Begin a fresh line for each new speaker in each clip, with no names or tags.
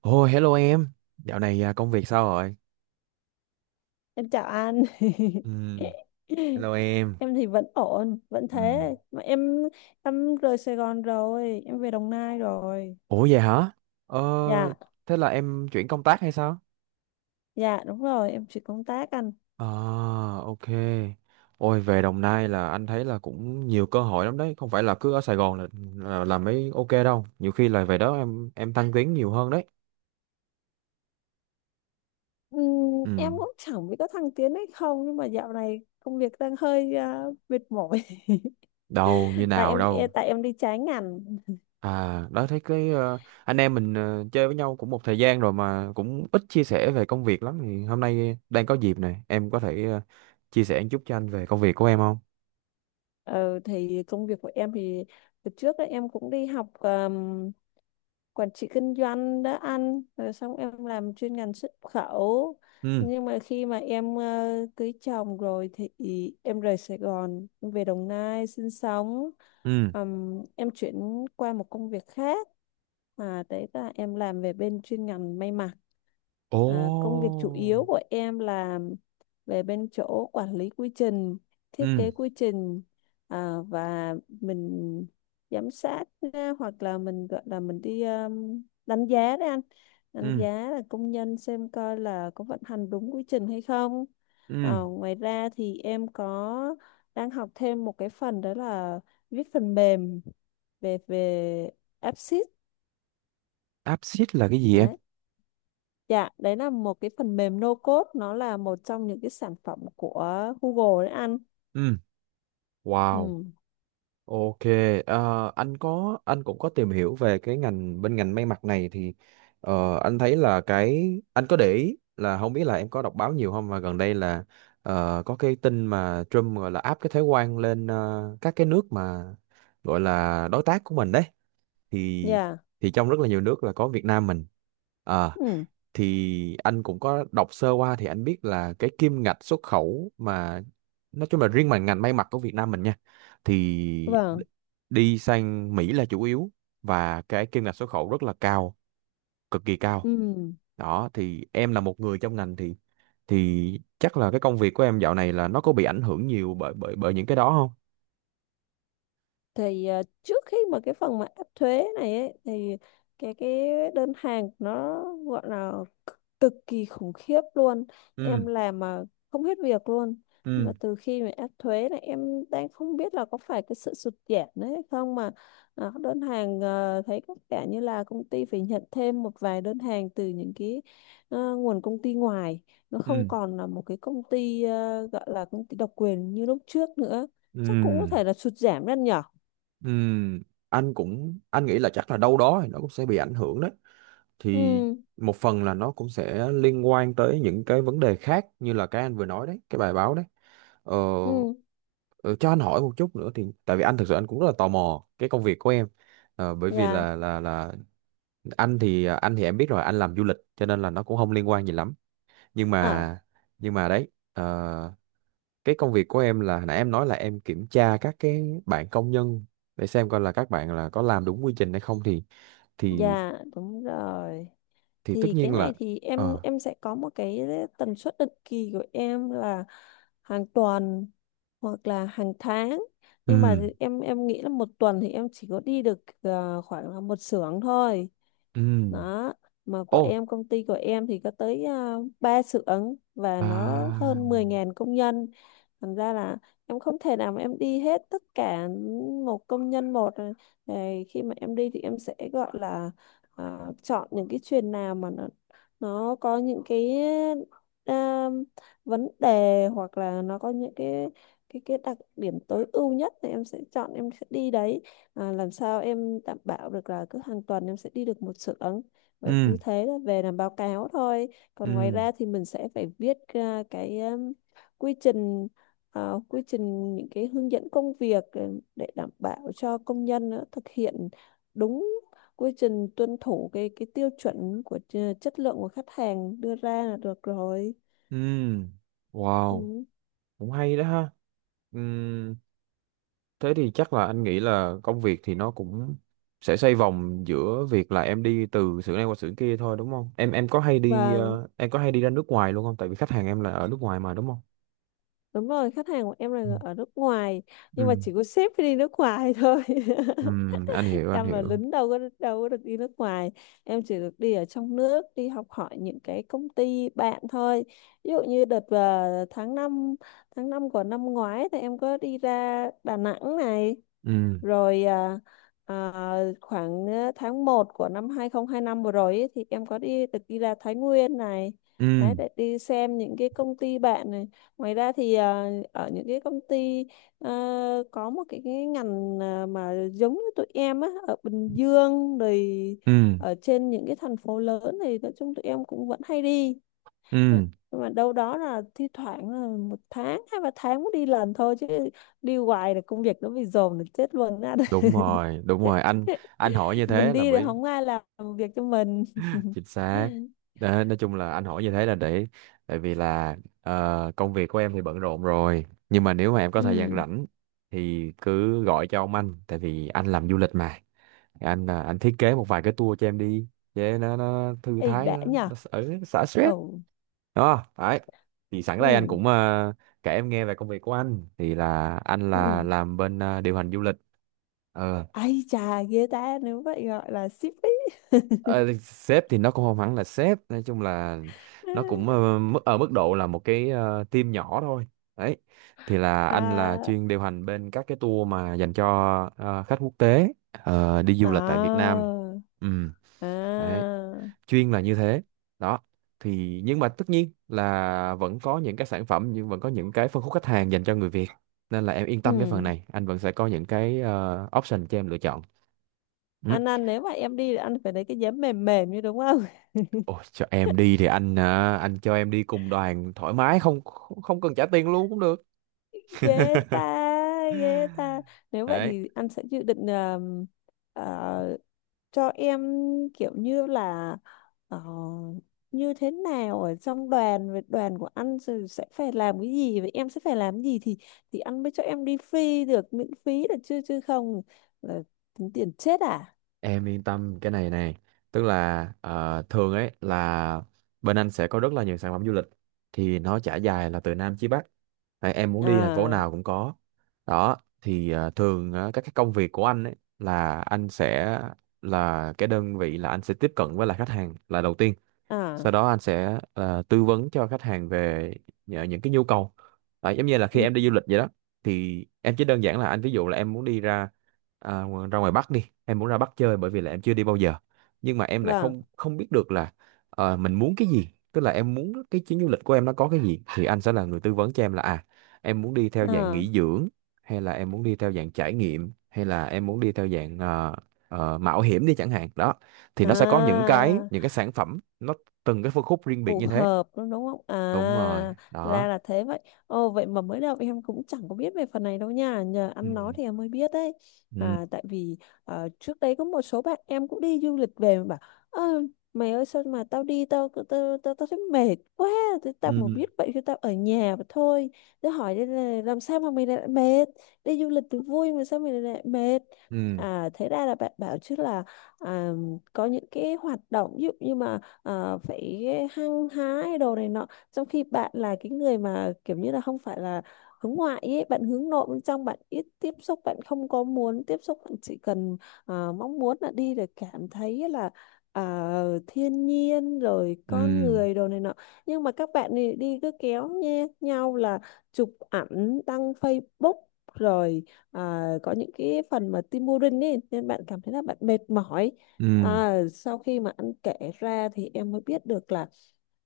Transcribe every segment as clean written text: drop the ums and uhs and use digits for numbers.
Ồ, hello em. Dạo này công việc sao rồi?
Em chào anh.
Ừ, hello em.
Em thì vẫn ổn, vẫn
Ừ.
thế. Mà em rời Sài Gòn rồi, em về Đồng Nai rồi.
Ủa vậy hả? Ờ,
Dạ,
thế là em chuyển công tác hay sao?
dạ đúng rồi, em chuyển công tác anh.
À, ok. Ôi, về Đồng Nai là anh thấy là cũng nhiều cơ hội lắm đấy. Không phải là cứ ở Sài Gòn là làm mới ok đâu. Nhiều khi là về đó em thăng tiến nhiều hơn đấy.
Ừm, em
Ừ,
cũng chẳng biết có thăng tiến hay không, nhưng mà dạo này công việc đang hơi mệt mỏi.
đâu như
tại
nào
em
đâu.
tại em đi trái ngành.
À, đó thấy anh em mình chơi với nhau cũng một thời gian rồi mà cũng ít chia sẻ về công việc lắm thì hôm nay đang có dịp này, em có thể chia sẻ một chút cho anh về công việc của em không?
Ờ, thì công việc của em thì từ trước ấy, em cũng đi học quản trị kinh doanh đã ăn rồi, xong em làm chuyên ngành xuất khẩu.
Ừ,
Nhưng mà khi mà em cưới chồng rồi thì em rời Sài Gòn, em về Đồng Nai sinh sống.
ừ.
Em chuyển qua một công việc khác, đấy là em làm về bên chuyên ngành may mặc.
Ồ.
Công việc chủ yếu của em là về bên chỗ quản lý quy trình, thiết
Ừ,
kế quy trình, và mình giám sát á, hoặc là mình gọi là mình đi đánh giá đấy anh. Đánh
ừ,
giá là công nhân xem coi là có vận hành đúng quy trình hay không.
ừ.
Ngoài ra thì em có đang học thêm một cái phần, đó là viết phần mềm về về AppSheet
Apsit là cái gì em?
đấy. Dạ đấy là một cái phần mềm no code, nó là một trong những cái sản phẩm của Google đấy anh.
Ừ. Wow.
Ừ.
Ok, ờ, anh có anh cũng có tìm hiểu về cái ngành bên ngành may mặc này thì anh thấy là cái anh có để ý là không biết là em có đọc báo nhiều không mà gần đây là có cái tin mà Trump gọi là áp cái thuế quan lên các cái nước mà gọi là đối tác của mình đấy thì
Dạ.
thì trong rất là nhiều nước là có Việt Nam mình. Ờ,
Ừ.
thì anh cũng có đọc sơ qua thì anh biết là cái kim ngạch xuất khẩu mà nói chung là riêng mà ngành may mặc của Việt Nam mình nha thì
Vâng.
đi sang Mỹ là chủ yếu và cái kim ngạch xuất khẩu rất là cao, cực kỳ cao.
Ừ.
Đó thì em là một người trong ngành thì chắc là cái công việc của em dạo này là nó có bị ảnh hưởng nhiều bởi bởi bởi những cái đó không?
Thì trước khi mà cái phần mà áp thuế này ấy, thì cái đơn hàng nó gọi là c- cực kỳ khủng khiếp luôn. Em
Ừ,
làm mà không hết việc luôn. Nhưng mà
ừ,
từ khi mà áp thuế này, em đang không biết là có phải cái sự sụt giảm đấy hay không mà đơn hàng thấy có vẻ như là công ty phải nhận thêm một vài đơn hàng từ những cái nguồn công ty ngoài. Nó không
ừ,
còn là một cái công ty gọi là công ty độc quyền như lúc trước nữa. Chắc cũng có
ừ,
thể là sụt giảm lên nhỉ.
ừm, anh cũng anh nghĩ là chắc là đâu đó thì nó cũng sẽ bị ảnh hưởng đấy. Thì
Ừ.
một phần là nó cũng sẽ liên quan tới những cái vấn đề khác như là cái anh vừa nói đấy cái bài báo đấy. ờ,
Ừ.
ờ, cho anh hỏi một chút nữa thì tại vì anh thực sự anh cũng rất là tò mò cái công việc của em. Bởi vì
Dạ.
là anh thì em biết rồi anh làm du lịch cho nên là nó cũng không liên quan gì lắm. Nhưng
ờ,
mà nhưng mà đấy, cái công việc của em là hồi nãy em nói là em kiểm tra các cái bạn công nhân để xem coi là các bạn là có làm đúng quy trình hay không thì
dạ đúng rồi.
thì tất
Thì cái
nhiên là
này thì em
ờ,
em sẽ có một cái tần suất định kỳ của em là hàng tuần hoặc là hàng tháng. Nhưng mà
ừ.
em nghĩ là một tuần thì em chỉ có đi được khoảng là một xưởng thôi.
음.
Đó, mà của
어.
em công ty của em thì có tới 3 xưởng và nó
À,
hơn 10.000 công nhân. Thành ra là em không thể nào mà em đi hết tất cả một công nhân một. Rồi khi mà em đi thì em sẽ gọi là chọn những cái chuyền nào mà nó có những cái à, vấn đề, hoặc là nó có những cái đặc điểm tối ưu nhất thì em sẽ chọn, em sẽ đi đấy. Làm sao em đảm bảo được là cứ hàng tuần em sẽ đi được một xưởng, và như
음.
thế là về làm báo cáo thôi. Còn ngoài ra
음.
thì mình sẽ phải viết ra cái quy trình, quy trình những cái hướng dẫn công việc, để đảm bảo cho công nhân thực hiện đúng quy trình, tuân thủ cái tiêu chuẩn của chất lượng của khách hàng đưa ra là được rồi.
음. Wow.
Ừ.
Cũng hay đó ha. 음. Thế thì chắc là anh nghĩ là công việc thì nó cũng sẽ xoay vòng giữa việc là em đi từ xưởng này qua xưởng kia thôi đúng không? Em có hay đi
Vâng,
em có hay đi ra nước ngoài luôn không? Tại vì khách hàng em là ở nước ngoài mà đúng không?
đúng rồi, khách hàng của em
Ừ.
là ở nước ngoài, nhưng mà
Ừ.
chỉ có sếp phải đi nước ngoài thôi.
Ừ. Anh hiểu, anh
Em là
hiểu.
lính, đâu có được đi nước ngoài. Em chỉ được đi ở trong nước, đi học hỏi những cái công ty bạn thôi. Ví dụ như đợt vào tháng 5, tháng 5 của năm ngoái thì em có đi ra Đà Nẵng này.
Ừ.
Rồi khoảng tháng 1 của năm 2025 vừa rồi ấy, thì em có đi được đi ra Thái Nguyên này. Đấy,
Ừ.
để đi xem những cái công ty bạn này. Ngoài ra thì ở những cái công ty à, có một cái ngành mà giống như tụi em á, ở Bình Dương rồi
Ừ.
ở trên những cái thành phố lớn, thì nói chung tụi em cũng vẫn hay đi.
Ừ.
Nhưng mà đâu đó là thi thoảng là một tháng, hai ba tháng mới đi lần thôi chứ. Đi hoài là công việc nó bị dồn là chết luôn á.
Đúng rồi, đúng rồi. Anh hỏi như
Mình
thế là
đi thì
bởi
không ai làm việc cho mình.
chính xác. Đó, nói chung là anh hỏi như thế là để tại vì là công việc của em thì bận rộn rồi nhưng mà nếu mà em có thời gian
Ừ.
rảnh thì cứ gọi cho ông anh tại vì anh làm du lịch mà. Anh thiết kế một vài cái tour cho em đi để nó thư
Ý
thái
đã
nó,
nhờ.
nó ở xả stress.
Ừ.
Đó đấy, thì sẵn
Ừ.
đây anh cũng kể em nghe về công việc của anh thì là anh là
Ừ.
làm bên điều hành du lịch. Ờ,
Ai chà, ghê ta, nếu vậy gọi là ship ý.
Ờ, sếp thì nó cũng không hẳn là sếp, nói chung là nó cũng mức ở mức độ là một cái team nhỏ thôi. Đấy, thì là anh là
À.
chuyên điều hành bên các cái tour mà dành cho khách quốc tế đi du lịch tại Việt
À.
Nam. Ừ. Đấy,
À.
chuyên là như thế. Đó thì nhưng mà tất nhiên là vẫn có những cái sản phẩm nhưng vẫn có những cái phân khúc khách hàng dành cho người Việt nên là em yên tâm cái phần
Ừ.
này anh vẫn sẽ có những cái option cho em lựa chọn.
Anh ăn, nếu mà em đi thì anh phải lấy cái giấm mềm mềm như đúng không.
Ôi, cho em đi thì anh cho em đi cùng đoàn thoải mái, không không không cần trả tiền luôn cũng được.
Ghê ta. Ghê ta. Nếu vậy
Đấy,
thì anh sẽ dự định uh, cho em kiểu như là ờ, như thế nào ở trong đoàn, về đoàn của anh rồi sẽ phải làm cái gì và em sẽ phải làm cái gì, thì anh mới cho em đi free được, miễn phí được chứ chứ không là tính tiền chết À.
em yên tâm cái này này, tức là thường ấy là bên anh sẽ có rất là nhiều sản phẩm du lịch thì nó trải dài là từ Nam chí Bắc. Đấy, em muốn đi thành phố
À.
nào cũng có. Đó thì thường á, các cái công việc của anh ấy là anh sẽ là cái đơn vị là anh sẽ tiếp cận với lại khách hàng là đầu tiên, sau
À.
đó anh sẽ là tư vấn cho khách hàng về nhờ những cái nhu cầu. À, giống như là khi
Ừ.
em đi du lịch vậy đó, thì em chỉ đơn giản là anh ví dụ là em muốn đi ra à, ra ngoài Bắc đi, em muốn ra Bắc chơi bởi vì là em chưa đi bao giờ nhưng mà em lại
Vâng.
không không biết được là mình muốn cái gì, tức là em muốn cái chuyến du lịch của em nó có cái gì thì anh sẽ là người tư vấn cho em là à em muốn đi theo dạng
À.
nghỉ dưỡng hay là em muốn đi theo dạng trải nghiệm hay là em muốn đi theo dạng mạo hiểm đi chẳng hạn đó. Thì nó sẽ có
À.
những cái sản phẩm nó từng cái phân khúc riêng biệt
Phù
như thế.
hợp đúng, đúng không à.
Đúng rồi đó.
Ra là thế vậy. Ồ, vậy mà mới đầu em cũng chẳng có biết về phần này đâu nha, nhờ ăn nó
Ừ,
thì em mới biết đấy.
ừ,
Tại vì trước đấy có một số bạn em cũng đi du lịch về mà bảo: "Ơ, mày ơi, sao mà tao đi, tao thấy mệt quá. Thế tao mà
ừ,
biết vậy thì tao ở nhà mà thôi." Tao hỏi đây là làm sao mà mày lại mệt, đi du lịch thì vui mà sao mày lại mệt.
ừ,
Thế ra là bạn bảo chứ là à, có những cái hoạt động ví dụ như mà phải hăng hái đồ này nọ, trong khi bạn là cái người mà kiểu như là không phải là hướng ngoại ấy, bạn hướng nội, bên trong bạn ít tiếp xúc, bạn không có muốn tiếp xúc, bạn chỉ cần mong muốn là đi để cảm thấy là thiên nhiên rồi con
ừ,
người đồ này nọ. Nhưng mà các bạn này đi cứ kéo nhé nhau là chụp ảnh đăng Facebook, rồi có những cái phần mà tim urine ấy, nên bạn cảm thấy là bạn mệt mỏi.
ừ,
Sau khi mà anh kể ra thì em mới biết được là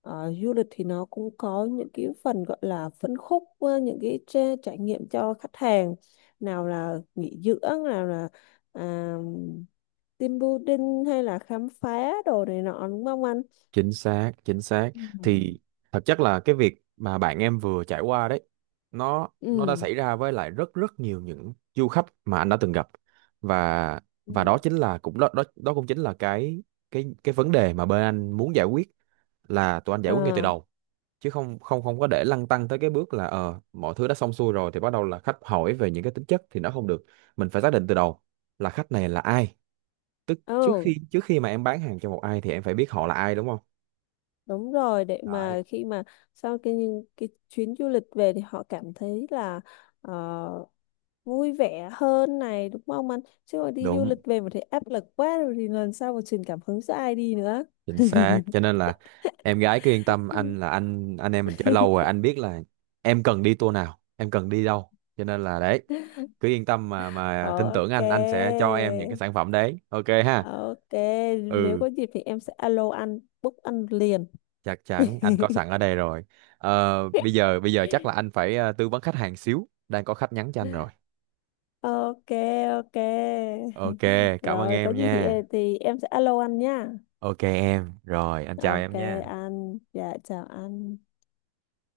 du lịch thì nó cũng có những cái phần gọi là phân khúc, những cái trải nghiệm cho khách hàng, nào là nghỉ dưỡng, nào là à, team building, hay là khám phá đồ này nọ, đúng không anh?
chính xác, chính xác.
Ừ.
Thì thật chất là cái việc mà bạn em vừa trải qua đấy nó đã
Ừ.
xảy ra với lại rất rất nhiều những du khách mà anh đã từng gặp. và và đó
Ừ.
chính là cũng đó đó đó cũng chính là cái vấn đề mà bên anh muốn giải quyết, là tụi anh giải quyết ngay từ
À.
đầu, chứ không không không có để lăn tăn tới cái bước là ờ mọi thứ đã xong xuôi rồi thì bắt đầu là khách hỏi về những cái tính chất thì nó không được. Mình phải xác định từ đầu là khách này là ai, tức trước
Ừ.
khi trước khi mà em bán hàng cho một ai thì em phải biết họ là ai đúng không.
Đúng rồi, để
Đấy.
mà khi mà sau cái những cái chuyến du lịch về thì họ cảm thấy là ờ, vui vẻ hơn này, đúng không anh? Chứ mà đi du lịch
Đúng,
về mà thấy áp lực quá rồi thì lần sau mà truyền cảm hứng cho ai đi nữa.
chính xác, cho nên là em gái cứ yên tâm anh là anh em mình chơi lâu rồi anh biết là em cần đi tour nào em cần đi đâu, cho nên là đấy, cứ yên tâm mà tin tưởng
Ok.
anh sẽ cho em những cái sản phẩm đấy ok ha.
Ok, nếu
Ừ,
có dịp thì em sẽ alo anh, book anh liền.
chắc chắn anh có sẵn ở đây rồi. Ờ, bây giờ chắc là anh phải tư vấn khách hàng xíu đang có khách nhắn cho anh rồi.
Ok, ok.
Ok, cảm ơn
Rồi có
em
gì thì
nha.
thì em sẽ alo anh nha.
Ok em, rồi anh chào
Ok
em nha.
anh, dạ chào anh.